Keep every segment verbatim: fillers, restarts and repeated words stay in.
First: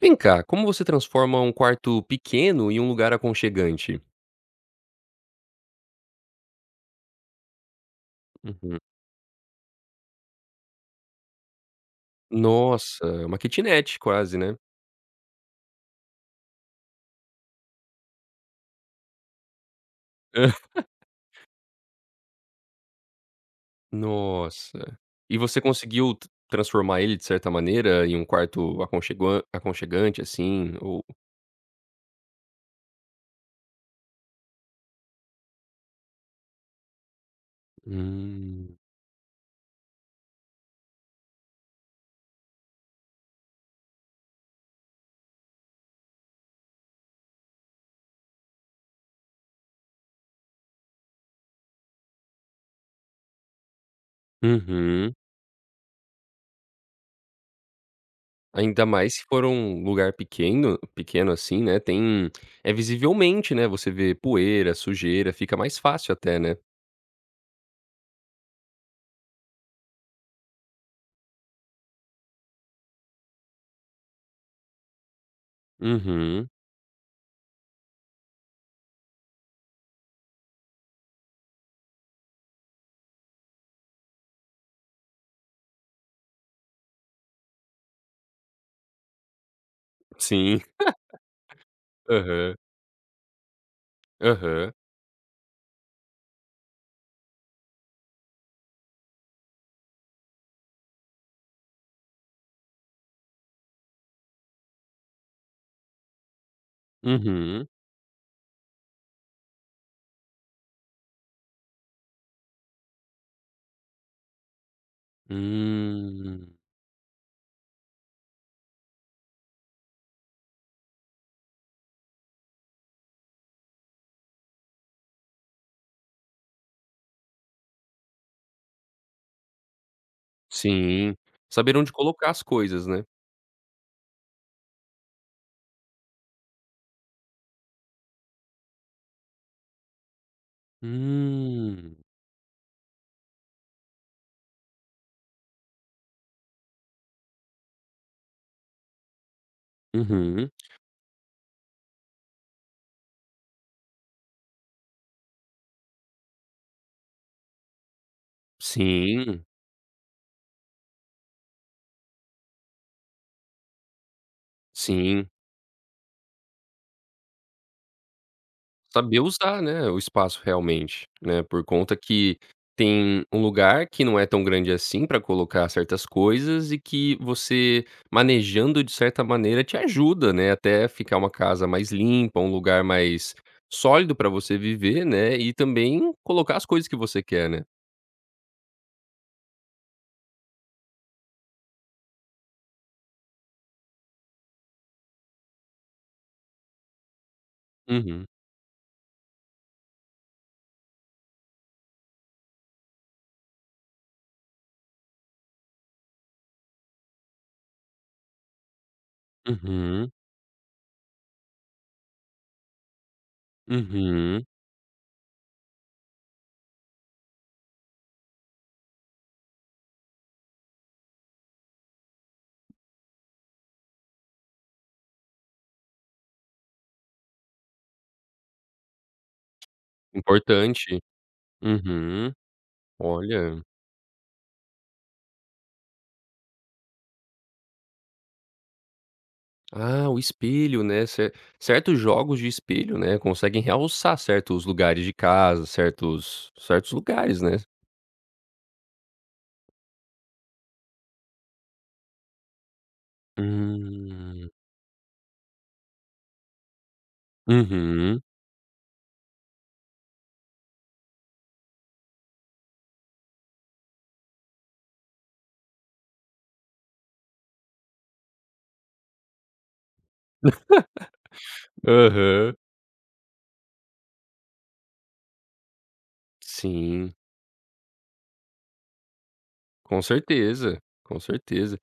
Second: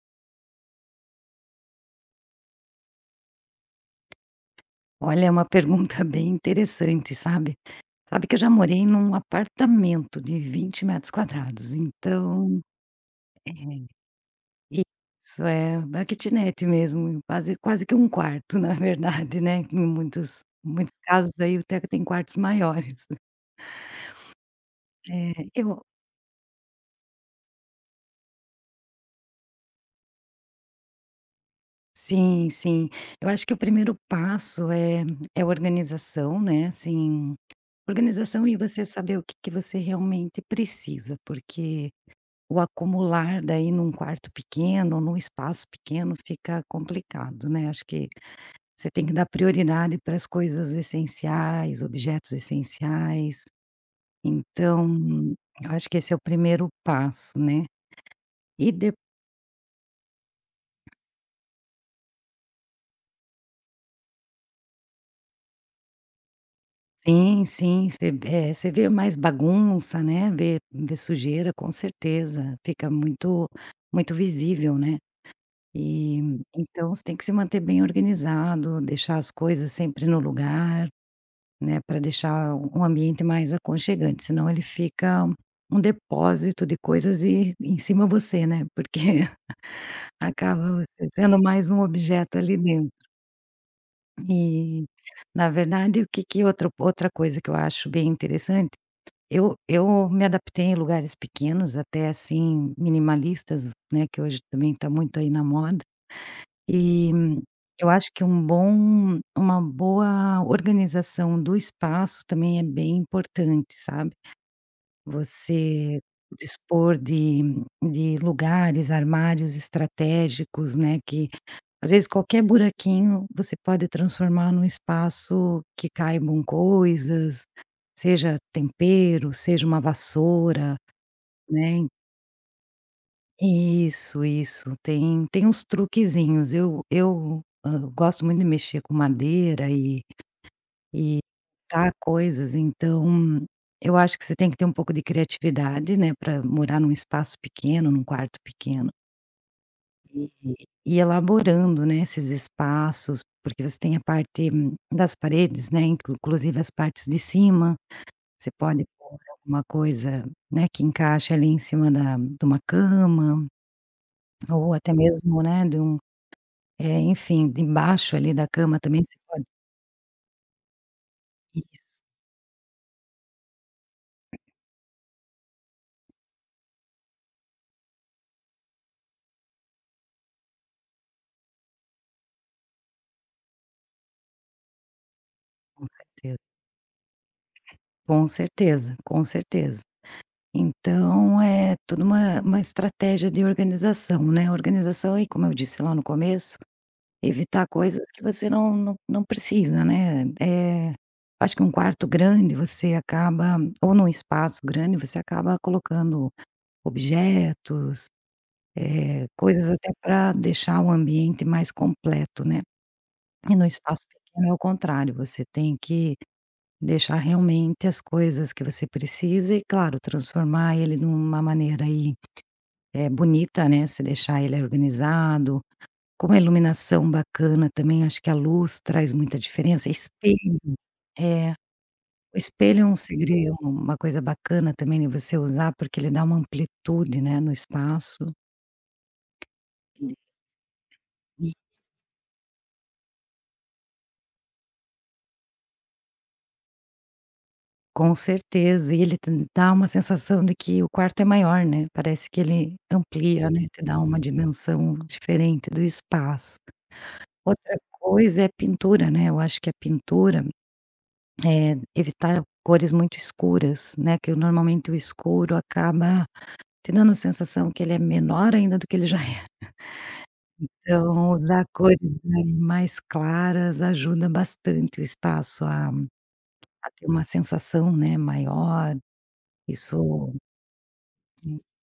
Vem cá, como você transforma um quarto pequeno em um lugar aconchegante? Olha, é uma pergunta bem interessante, sabe. Sabe que eu já Uhum. morei num apartamento de vinte metros quadrados, então. Nossa, é uma É, kitnet quase, né. isso, é uma kitnet mesmo, quase quase que um quarto, na verdade, né, em muitos muitos casos aí até que tem quartos maiores. Nossa. É, E você eu. conseguiu t transformar ele de certa maneira em um quarto aconcheguan aconchegante, assim, ou Sim, sim. Eu acho que o primeiro passo é é organização, né, assim, organização e Hum. você saber o que que você realmente precisa, porque o acumular daí num quarto pequeno, num espaço pequeno fica complicado, né, acho que você tem que dar prioridade para as coisas essenciais, objetos essenciais, então Uhum. eu acho que esse é o primeiro passo, né. E Ainda de mais se for um lugar pequeno pequeno assim, né, tem é visivelmente, né, você vê poeira, sujeira, fica mais fácil até, né. sim, sim, você eh, você vê mais bagunça, né, vê vê sujeira com certeza, fica muito muito visível, né. E Uhum. então você tem que se manter bem organizado, deixar as coisas sempre no lugar. Né, para deixar um um ambiente mais aconchegante, senão ele fica um um depósito de coisas e em cima você, né, porque Sim. acaba você sendo mais um objeto Aham. ali dentro. Aham. E, na verdade, o que que outra outra coisa que eu acho bem interessante, eu eu me adaptei em lugares pequenos, até assim minimalistas, né, que hoje também está muito aí na moda, e hum, Uhum. eu acho que um bom uma boa organização do espaço também é bem importante, sabe. Você Hum, dispor de de lugares, armários estratégicos, né, que às vezes qualquer buraquinho você pode transformar num espaço que caibam coisas, seja tempero, seja uma vassoura, sim. Saber né. onde colocar as coisas, né. Isso, isso. Tem tem uns truquezinhos. Eu eu, hã, gosto muito de mexer com madeira e e tá Hum, coisas, então eu acho que você tem que ter um pouco de criatividade, né, para morar num espaço pequeno, num quarto pequeno e uhum. e elaborando, né, esses espaços, porque você tem a parte hum, das paredes, né, inclu inclusive as partes de cima, você pode pôr Sim, alguma coisa, né, que encaixe ali em cima da de uma cama ou até sim. mesmo, né, de um eh, enfim, de embaixo ali da cama também você Saber pode. usar, né, o espaço realmente, né, por conta Isso, que tem um lugar que não é tão grande assim para colocar certas coisas e que você manejando de certa maneira te ajuda, né, até ficar uma casa mais limpa, um lugar mais sólido para você viver, né, e com também certeza, colocar as coisas que você quer, né. com certeza, com certeza. Então é toda uma uma estratégia de organização, né, organização e como eu disse lá no começo, evitar coisas que Uhum, você não não não precisa, né, eh, acho que um quarto grande você acaba ou num espaço grande, você acaba colocando objetos, eh, coisas até uhum, para deixar o ambiente mais completo, né. E no espaço uhum. pequeno é o contrário, você tem que deixar realmente as coisas que você precisa e claro, transformar ele numa maneira aí é bonita, né, se deixar ele organizado, com uma iluminação bacana também, acho que a luz traz muita diferença, espelho. Importante. É, Uhum. o espelho é um segredo, Olha. uma coisa bacana também de você usar, porque ele dá uma amplitude, né, no espaço. Ah, o espelho, né, cer E certos jogos de espelho, né, conseguem realçar certos lugares de casa, certos certos lugares, né. com certeza, e ele te dá uma sensação de que o quarto é maior, né, parece que ele amplia, né, te dá uma Hum. dimensão diferente do espaço. Outra Uhum. coisa é pintura, né, eu acho que a pintura. Eh, evitar cores muito escuras, né, que normalmente o escuro acaba te dando a sensação que ele é menor ainda do que ele já é. Então, usar cores, né, Aham. mais claras ajuda bastante o espaço a a ter Sim, uma sensação, né, maior. com Isso. certeza, com certeza.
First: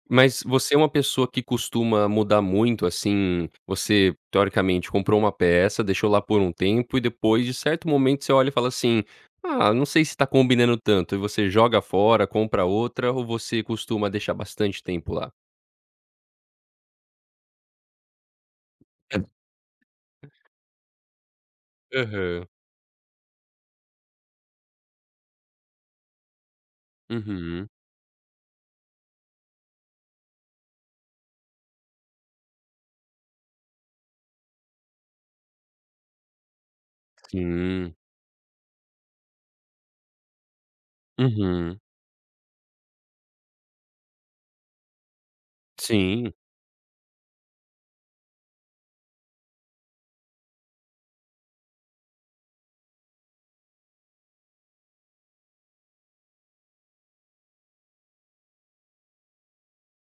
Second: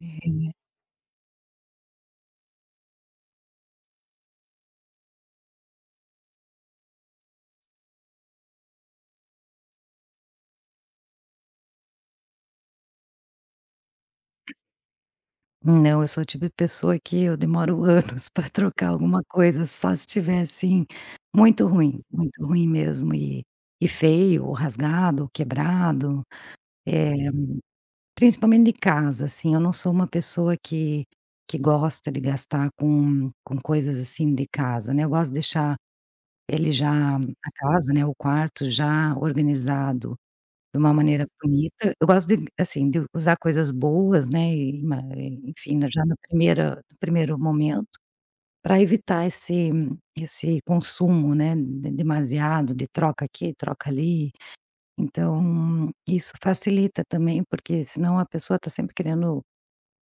eh, Mas você é uma pessoa que costuma mudar muito, assim, você teoricamente comprou uma peça, deixou lá por um tempo e depois de certo momento você olha e fala assim: "Ah, não sei se tá combinando tanto", e você joga fora, compra outra ou você costuma deixar bastante tempo lá? não, eu sou o tipo de pessoa que eu demoro anos para trocar alguma coisa, só se tiver, assim, muito ruim, muito Aham. ruim mesmo e e feio, ou rasgado, ou quebrado. eh Uhum. Principalmente de casa, assim, eu não sou uma pessoa que que gosta de gastar com com coisas, assim, de casa, né, eu gosto de deixar ele já a casa, Sim. né, o quarto já organizado de uma maneira Uhum. bonita. Eu gosto de, assim, de usar coisas boas, né, e ma enfim, na- já na Sim. primeira no primeiro momento, para evitar esse esse consumo, né, de demasiado, de troca aqui, troca ali. Então, isso facilita também, porque senão a pessoa está sempre querendo.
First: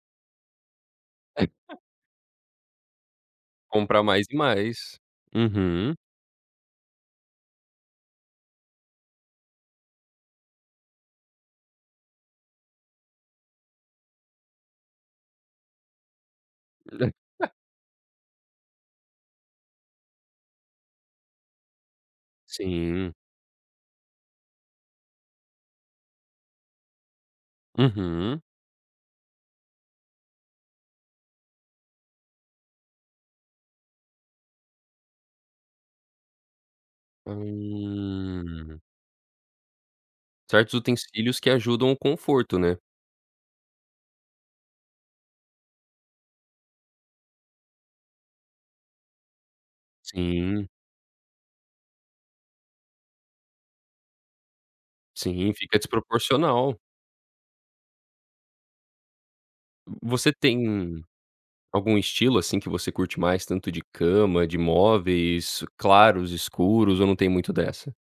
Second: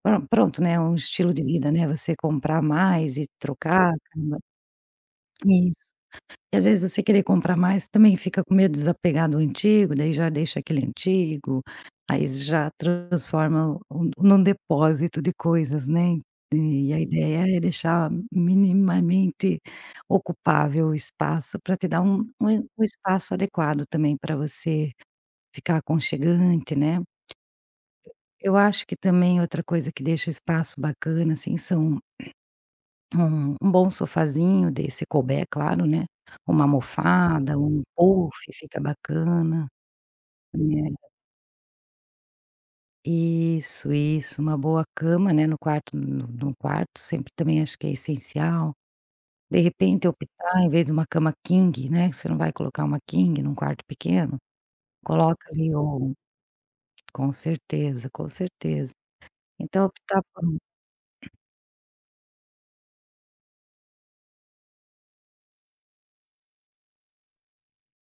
Pro pronto, né, um estilo de vida, né, você comprar mais e trocar, Comprar mais e caramba. mais. Isso. Uhum. E às vezes você querer comprar mais também fica com medo de desapegar do antigo, daí já deixa aquele antigo, aí já transforma um num depósito de coisas, né. E a ideia é deixar minimamente ocupável o espaço para te dar um um um Sim. espaço adequado também para você ficar aconchegante, né. Uhum. Eu acho que também outra coisa que deixa o espaço bacana, assim, são. Um um bom sofazinho desse se couber, claro, né, uma almofada, um puff fica Hum. bacana, Certos né. utensílios que ajudam o conforto, né? Isso, isso, uma boa cama, né, no quarto no no quarto sempre também acho que é essencial. De repente optar em Sim, vez de uma cama king, né, que você não vai colocar uma king num quarto pequeno, coloca sim, ali fica ou. desproporcional. Com certeza, com certeza. Então optar Você por um. tem algum estilo, assim, que você curte mais, tanto de cama, de móveis, claros, escuros, ou não tem muito dessa?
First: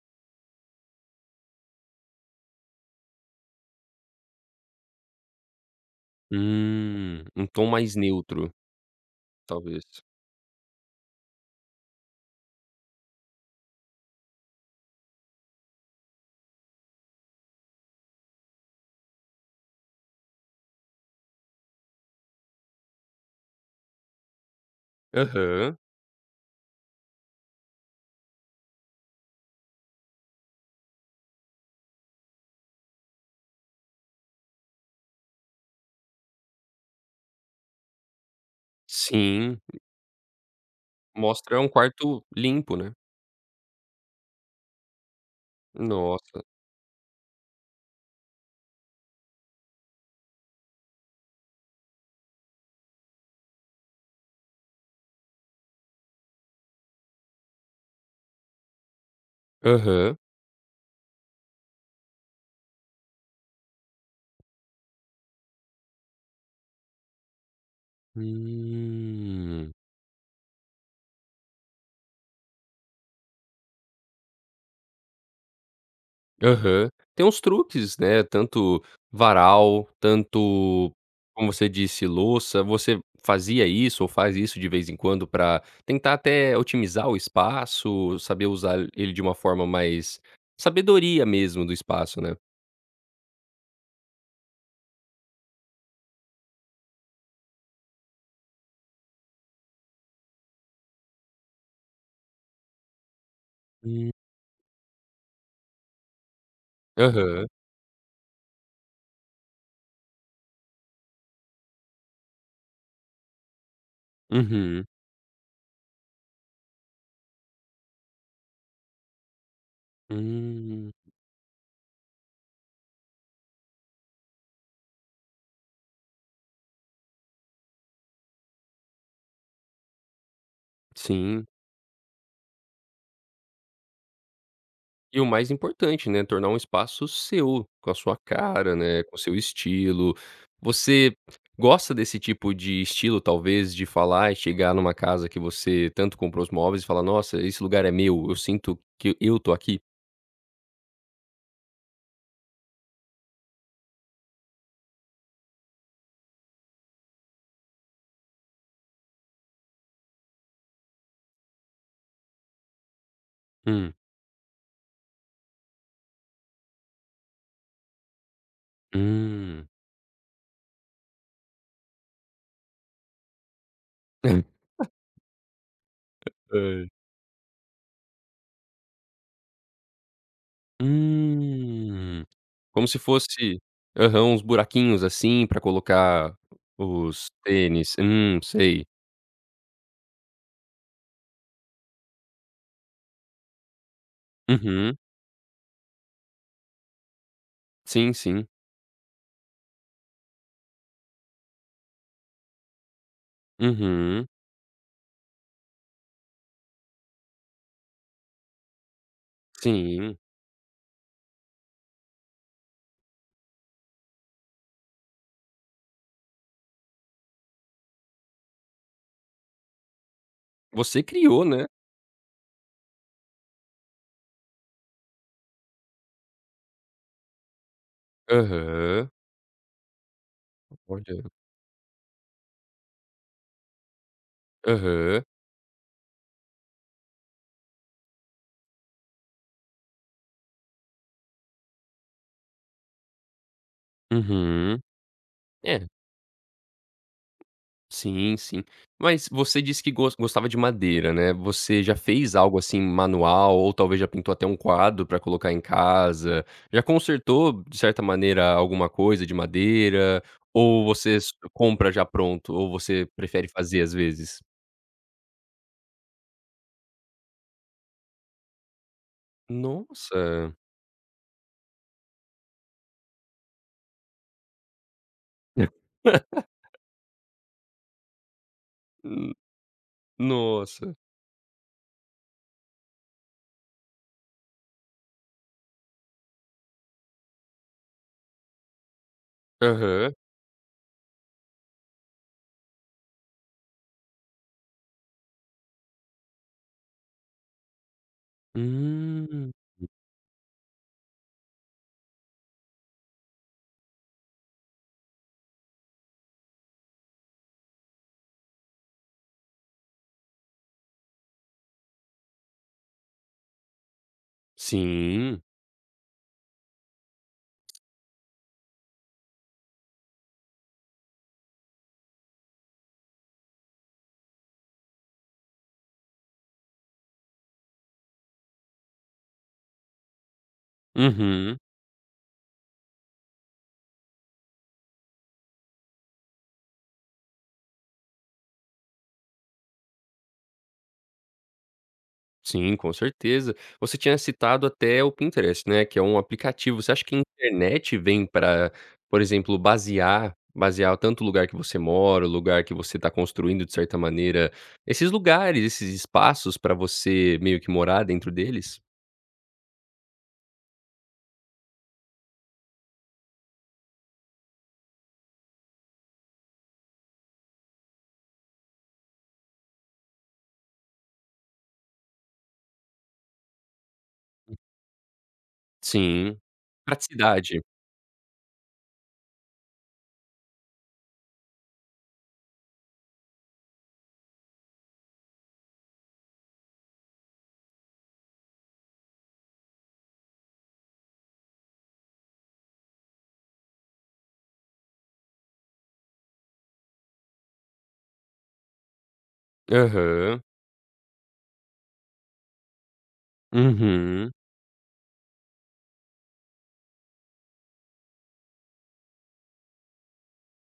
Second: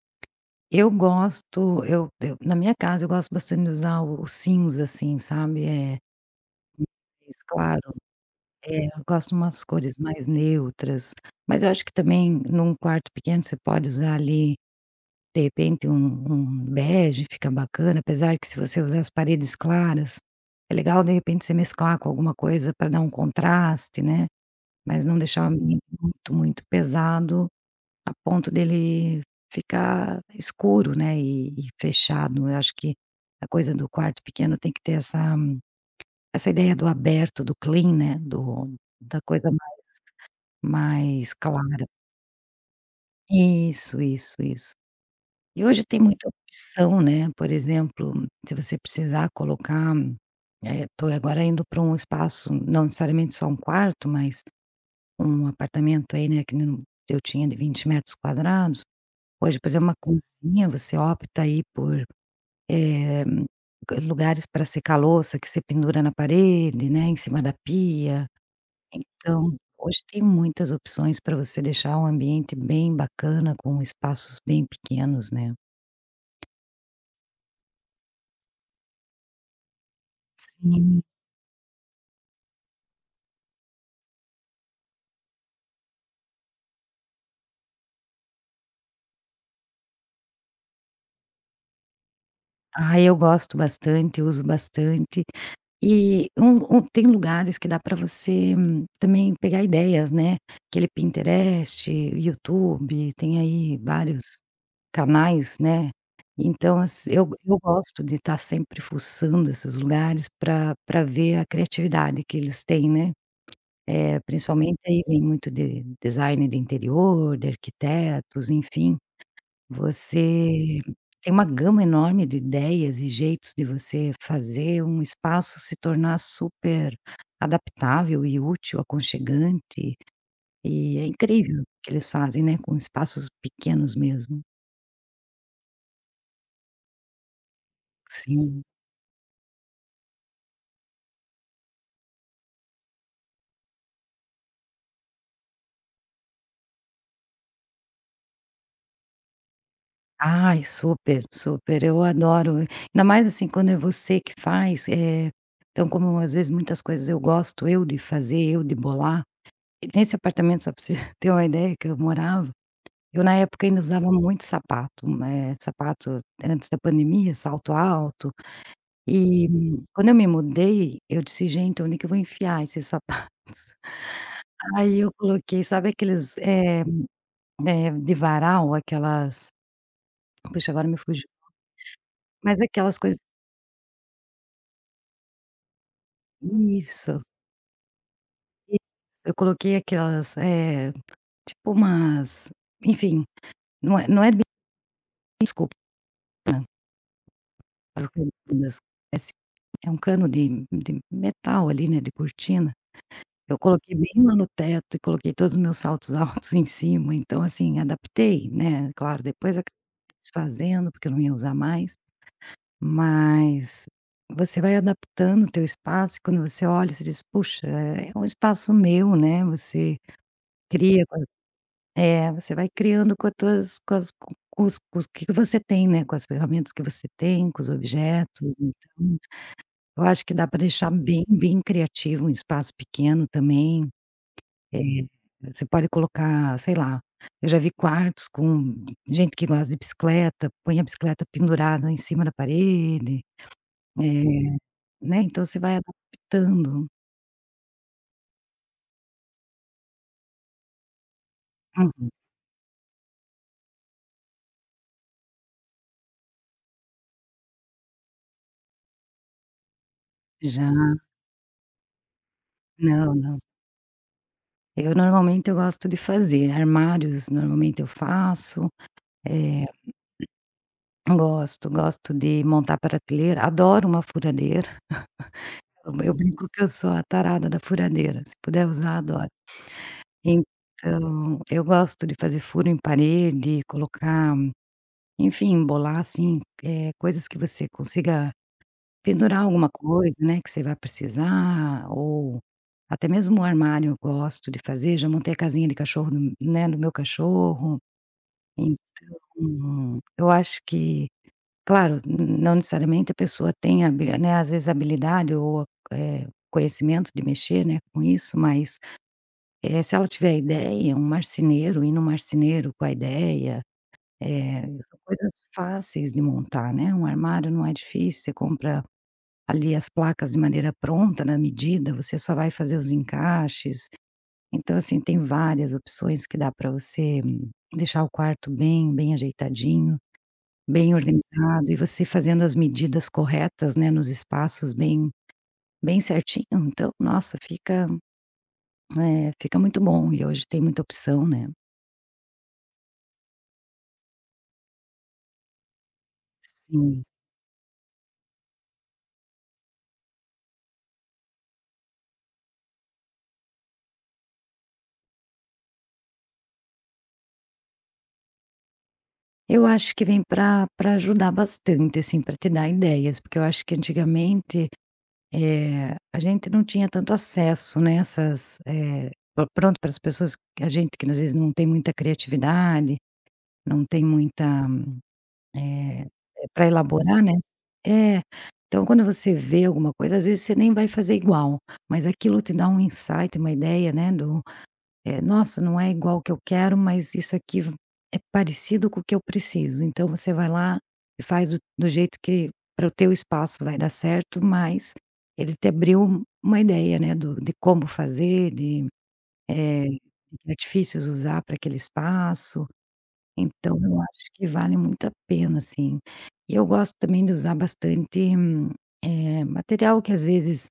Eu gosto eu eu na minha casa eu gosto bastante de usar o o cinza, assim, sabe, é Hum, é um tom claro. mais neutro, É, eu gosto de umas talvez. cores mais neutras, mas eu acho que também num quarto pequeno você pode usar ali, de repente, um um bege fica bacana, apesar que se você usar as paredes claras, é legal de repente você mesclar com alguma coisa para dar um contraste, né, mas não deixar o Aham. ambiente muito, muito pesado a ponto dele ficar escuro, né, e e fechado. Eu acho que a coisa do quarto pequeno tem que ter essa essa ideia do aberto, do clean, né, do da coisa Sim, mais mostra um clara. quarto limpo, né. Isso, isso, isso. E hoje tem muita Nossa. opção, né, por exemplo, se você precisar colocar, estou agora indo para um espaço, não necessariamente só um quarto, mas um apartamento aí, né, que nem eu tinha de vinte metros quadrados, hoje, por exemplo, uma Aham. cozinha, você opta aí por, eh, lugares para secar louça que você pendura na parede, né, em cima da pia. Então, Hum. hoje tem muitas opções para você deixar um ambiente bem bacana, com espaços bem pequenos, né. Aham. Tem uns truques, né, tanto varal, tanto, Sim. como você disse, louça. Você fazia isso ou faz isso de vez em quando para tentar até otimizar o espaço, saber usar ele de uma forma mais sabedoria mesmo do espaço, né? Ah, eu gosto bastante, uso bastante. E um um tem lugares que dá para você hum, também pegar ideias, né, aquele Pinterest, YouTube, tem aí Hum. vários canais, né. Então, assi eu Aham. eu gosto de estar sempre fuçando esses lugares para para ver a criatividade que eles têm, né. Eh, principalmente Uhum. aí vem muito de design do interior, de arquitetos, enfim, você Hum. tem uma gama enorme de ideias e jeitos de você fazer um espaço se tornar super adaptável e útil, aconchegante, e é Sim. incrível o que eles fazem, né, com espaços pequenos mesmo. E o mais importante, né, tornar um espaço seu, com a sua Sim. cara, né, com o seu estilo. Você gosta desse tipo de estilo, talvez, de falar e chegar numa casa que você tanto comprou os móveis e falar: "Nossa, esse lugar é meu, eu sinto que eu tô aqui"? Ai, super, super, eu adoro, ainda mais, assim, quando é você que faz, eh, então como às vezes muitas coisas eu gosto eu de fazer, eu de bolar. Nesse apartamento, só para você ter uma ideia que eu morava, eu na época ainda Hum, usava muito sapato, eh, sapato antes da pandemia, salto alto, e hum, hum, quando eu me mudei, eu disse: "Gente, onde que eu vou enfiar esses sapatos?" Aí eu coloquei, sabe aqueles, eh hã, eh, de varal, aquelas puxa, agora me fugiu, hum. mas Como aquelas se coisas. fosse aham, uns buraquinhos, assim, pra colocar Isso, os tênis. Hum, isso. sei. Eu coloquei aquelas, eh, tipo umas enfim, não é não é bem. Uhum. As Sim, sim. remendas, esse é um cano de de metal ali, né, de cortina. Eu coloquei bem Uhum. lá no teto e coloquei todos os meus saltos altos em cima, então assim, adaptei, né, claro, depois acabei Sim. desfazendo, porque eu não ia usar mais, mas você vai adaptando o teu espaço e quando você olha, você diz: "Puxa, é é um espaço meu", né, você Você cria com as. criou, né. É, você vai criando com as tuas com as com os com os que você tem, né, com as ferramentas que você tem, com os objetos, Aham. então eu acho que dá para deixar Olha. bem, bem criativo, um espaço pequeno também, eh, Aham. você pode colocar, sei lá, eu já vi quartos com gente que gosta de bicicleta, põe a bicicleta pendurada em cima da parede, eh, Uhum. né, então você vai É, adaptando. sim, sim. Mas você disse que gos gostava de madeira, né. Você já Uhum. fez algo, assim, manual ou talvez já pintou até um quadro pra colocar em casa? Já consertou, de certa maneira, alguma coisa de madeira? Já. Ou você s compra já pronto? Ou você Não, não. prefere fazer às vezes? Eu normalmente eu gosto de fazer, armários normalmente eu faço, eh, Nossa. gosto, gosto de montar prateleira, adoro uma furadeira, eu eu brinco que eu sou a tarada da furadeira, se puder usar, adoro. N- Nossa. Então, eu gosto de fazer furo em parede, colocar, enfim, embolar, assim, eh, coisas que você consiga pendurar alguma Aham. coisa, né, que você vai precisar, ou até mesmo o armário eu gosto de fazer, já montei a casinha de cachorro do, né, do meu cachorro. Hum. Então, eu acho que, claro, n não necessariamente a pessoa tem habili né, às vezes habilidade ou, eh, conhecimento de mexer, né, com isso, mas eh, se ela tiver ideia, um marceneiro, ir no marceneiro com a ideia, eh, são coisas Sim. fáceis de montar, né, um armário não é difícil, você compra ali as placas de maneira pronta, na medida, você só vai fazer os encaixes. Então, assim, tem várias opções que dá para você hum, deixar o quarto bem bem ajeitadinho, bem Uhum. organizado e você fazendo as medidas corretas, né, nos espaços bem bem certinho, então, nossa, fica, eh, fica muito bom e hoje tem muita opção, né. Sim, com certeza. Você tinha citado até o Pinterest, né, que é um aplicativo. Você Sim, acha que a internet vem para por exemplo, basear basear tanto o lugar que você mora, o lugar que você está construindo de certa maneira, esses lugares, esses espaços para você meio que morar dentro deles? eu acho que vem para para ajudar bastante, assim, para te dar ideias, porque eu acho que antigamente, eh, a gente não tinha tanto acesso, né, essas, eh, pro pronto para as pessoas que a gente que às vezes não tem muita criatividade, não tem muita, Sim. para elaborar, né. Praticidade. É, então quando você vê alguma coisa, às vezes você nem vai fazer igual, mas aquilo te dá um insight, uma ideia, né, do É, nossa, não é igual o que eu quero, mas isso aqui é parecido com o que eu preciso. Então você vai lá e faz do do jeito que para o teu espaço vai dar certo, mas ele te abriu um- uma ideia, né, do de como fazer, de, eh, Aham. que artifícios usar para aquele espaço. Então eu acho Uhum. que vale muito a pena, assim. E eu gosto também de usar bastante, hum, eh, material que às vezes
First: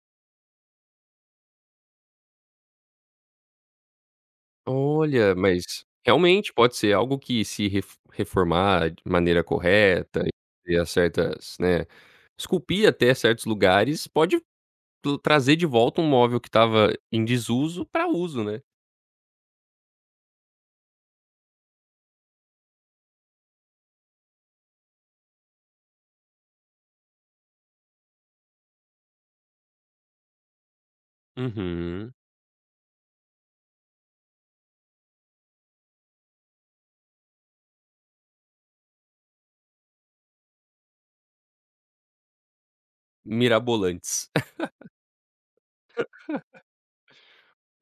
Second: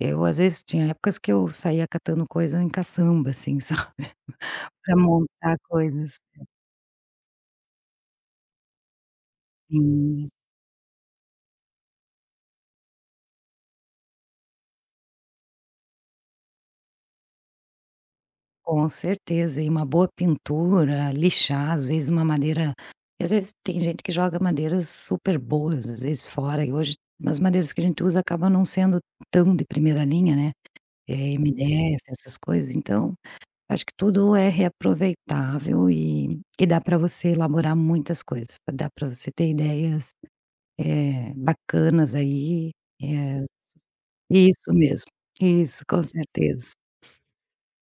eu às vezes tinha épocas que eu saía catando coisa em caçamba, assim, para Olha, montar mas coisas. realmente pode ser algo que se ref reformar de maneira correta, Sim, e a certas, né, esculpir até certos lugares, pode tu trazer de volta um móvel que estava em desuso para uso, né. com certeza. E uma boa pintura, lixar, às vezes uma madeira, às vezes tem gente que joga madeiras super boas, às vezes fora, e hoje as madeiras que a gente usa acabam não sendo tão de primeira linha, né, eh, M D F, Uhum. essas coisas, então, acho que tudo é reaproveitável e e dá para você elaborar muitas coisas, dá para você ter ideias, eh, bacanas aí, eh, Mirabolantes. isso mesmo, isso, com certeza,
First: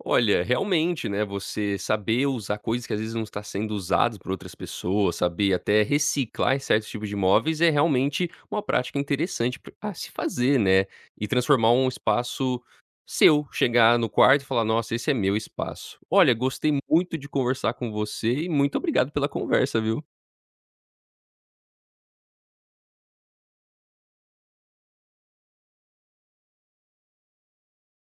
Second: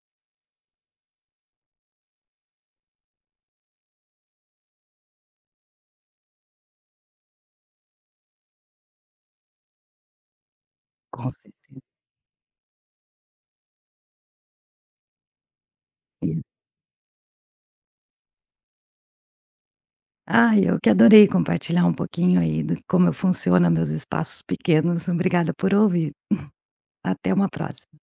Olha, realmente, né, você saber usar coisas que às vezes não está sendo usadas por outras pessoas, saber até reciclar em certos tipos de móveis é realmente uma prática interessante pra- a se fazer, né? E com transformar certeza. um espaço seu, chegar no quarto e falar, nossa, esse é meu espaço. Olha, gostei muito de conversar com você e muito obrigado pela conversa, viu? Ah, eu que adorei compartilhar um pouquinho aí do como eu funciona meus espaços pequenos. Obrigada por ouvir. Até uma próxima.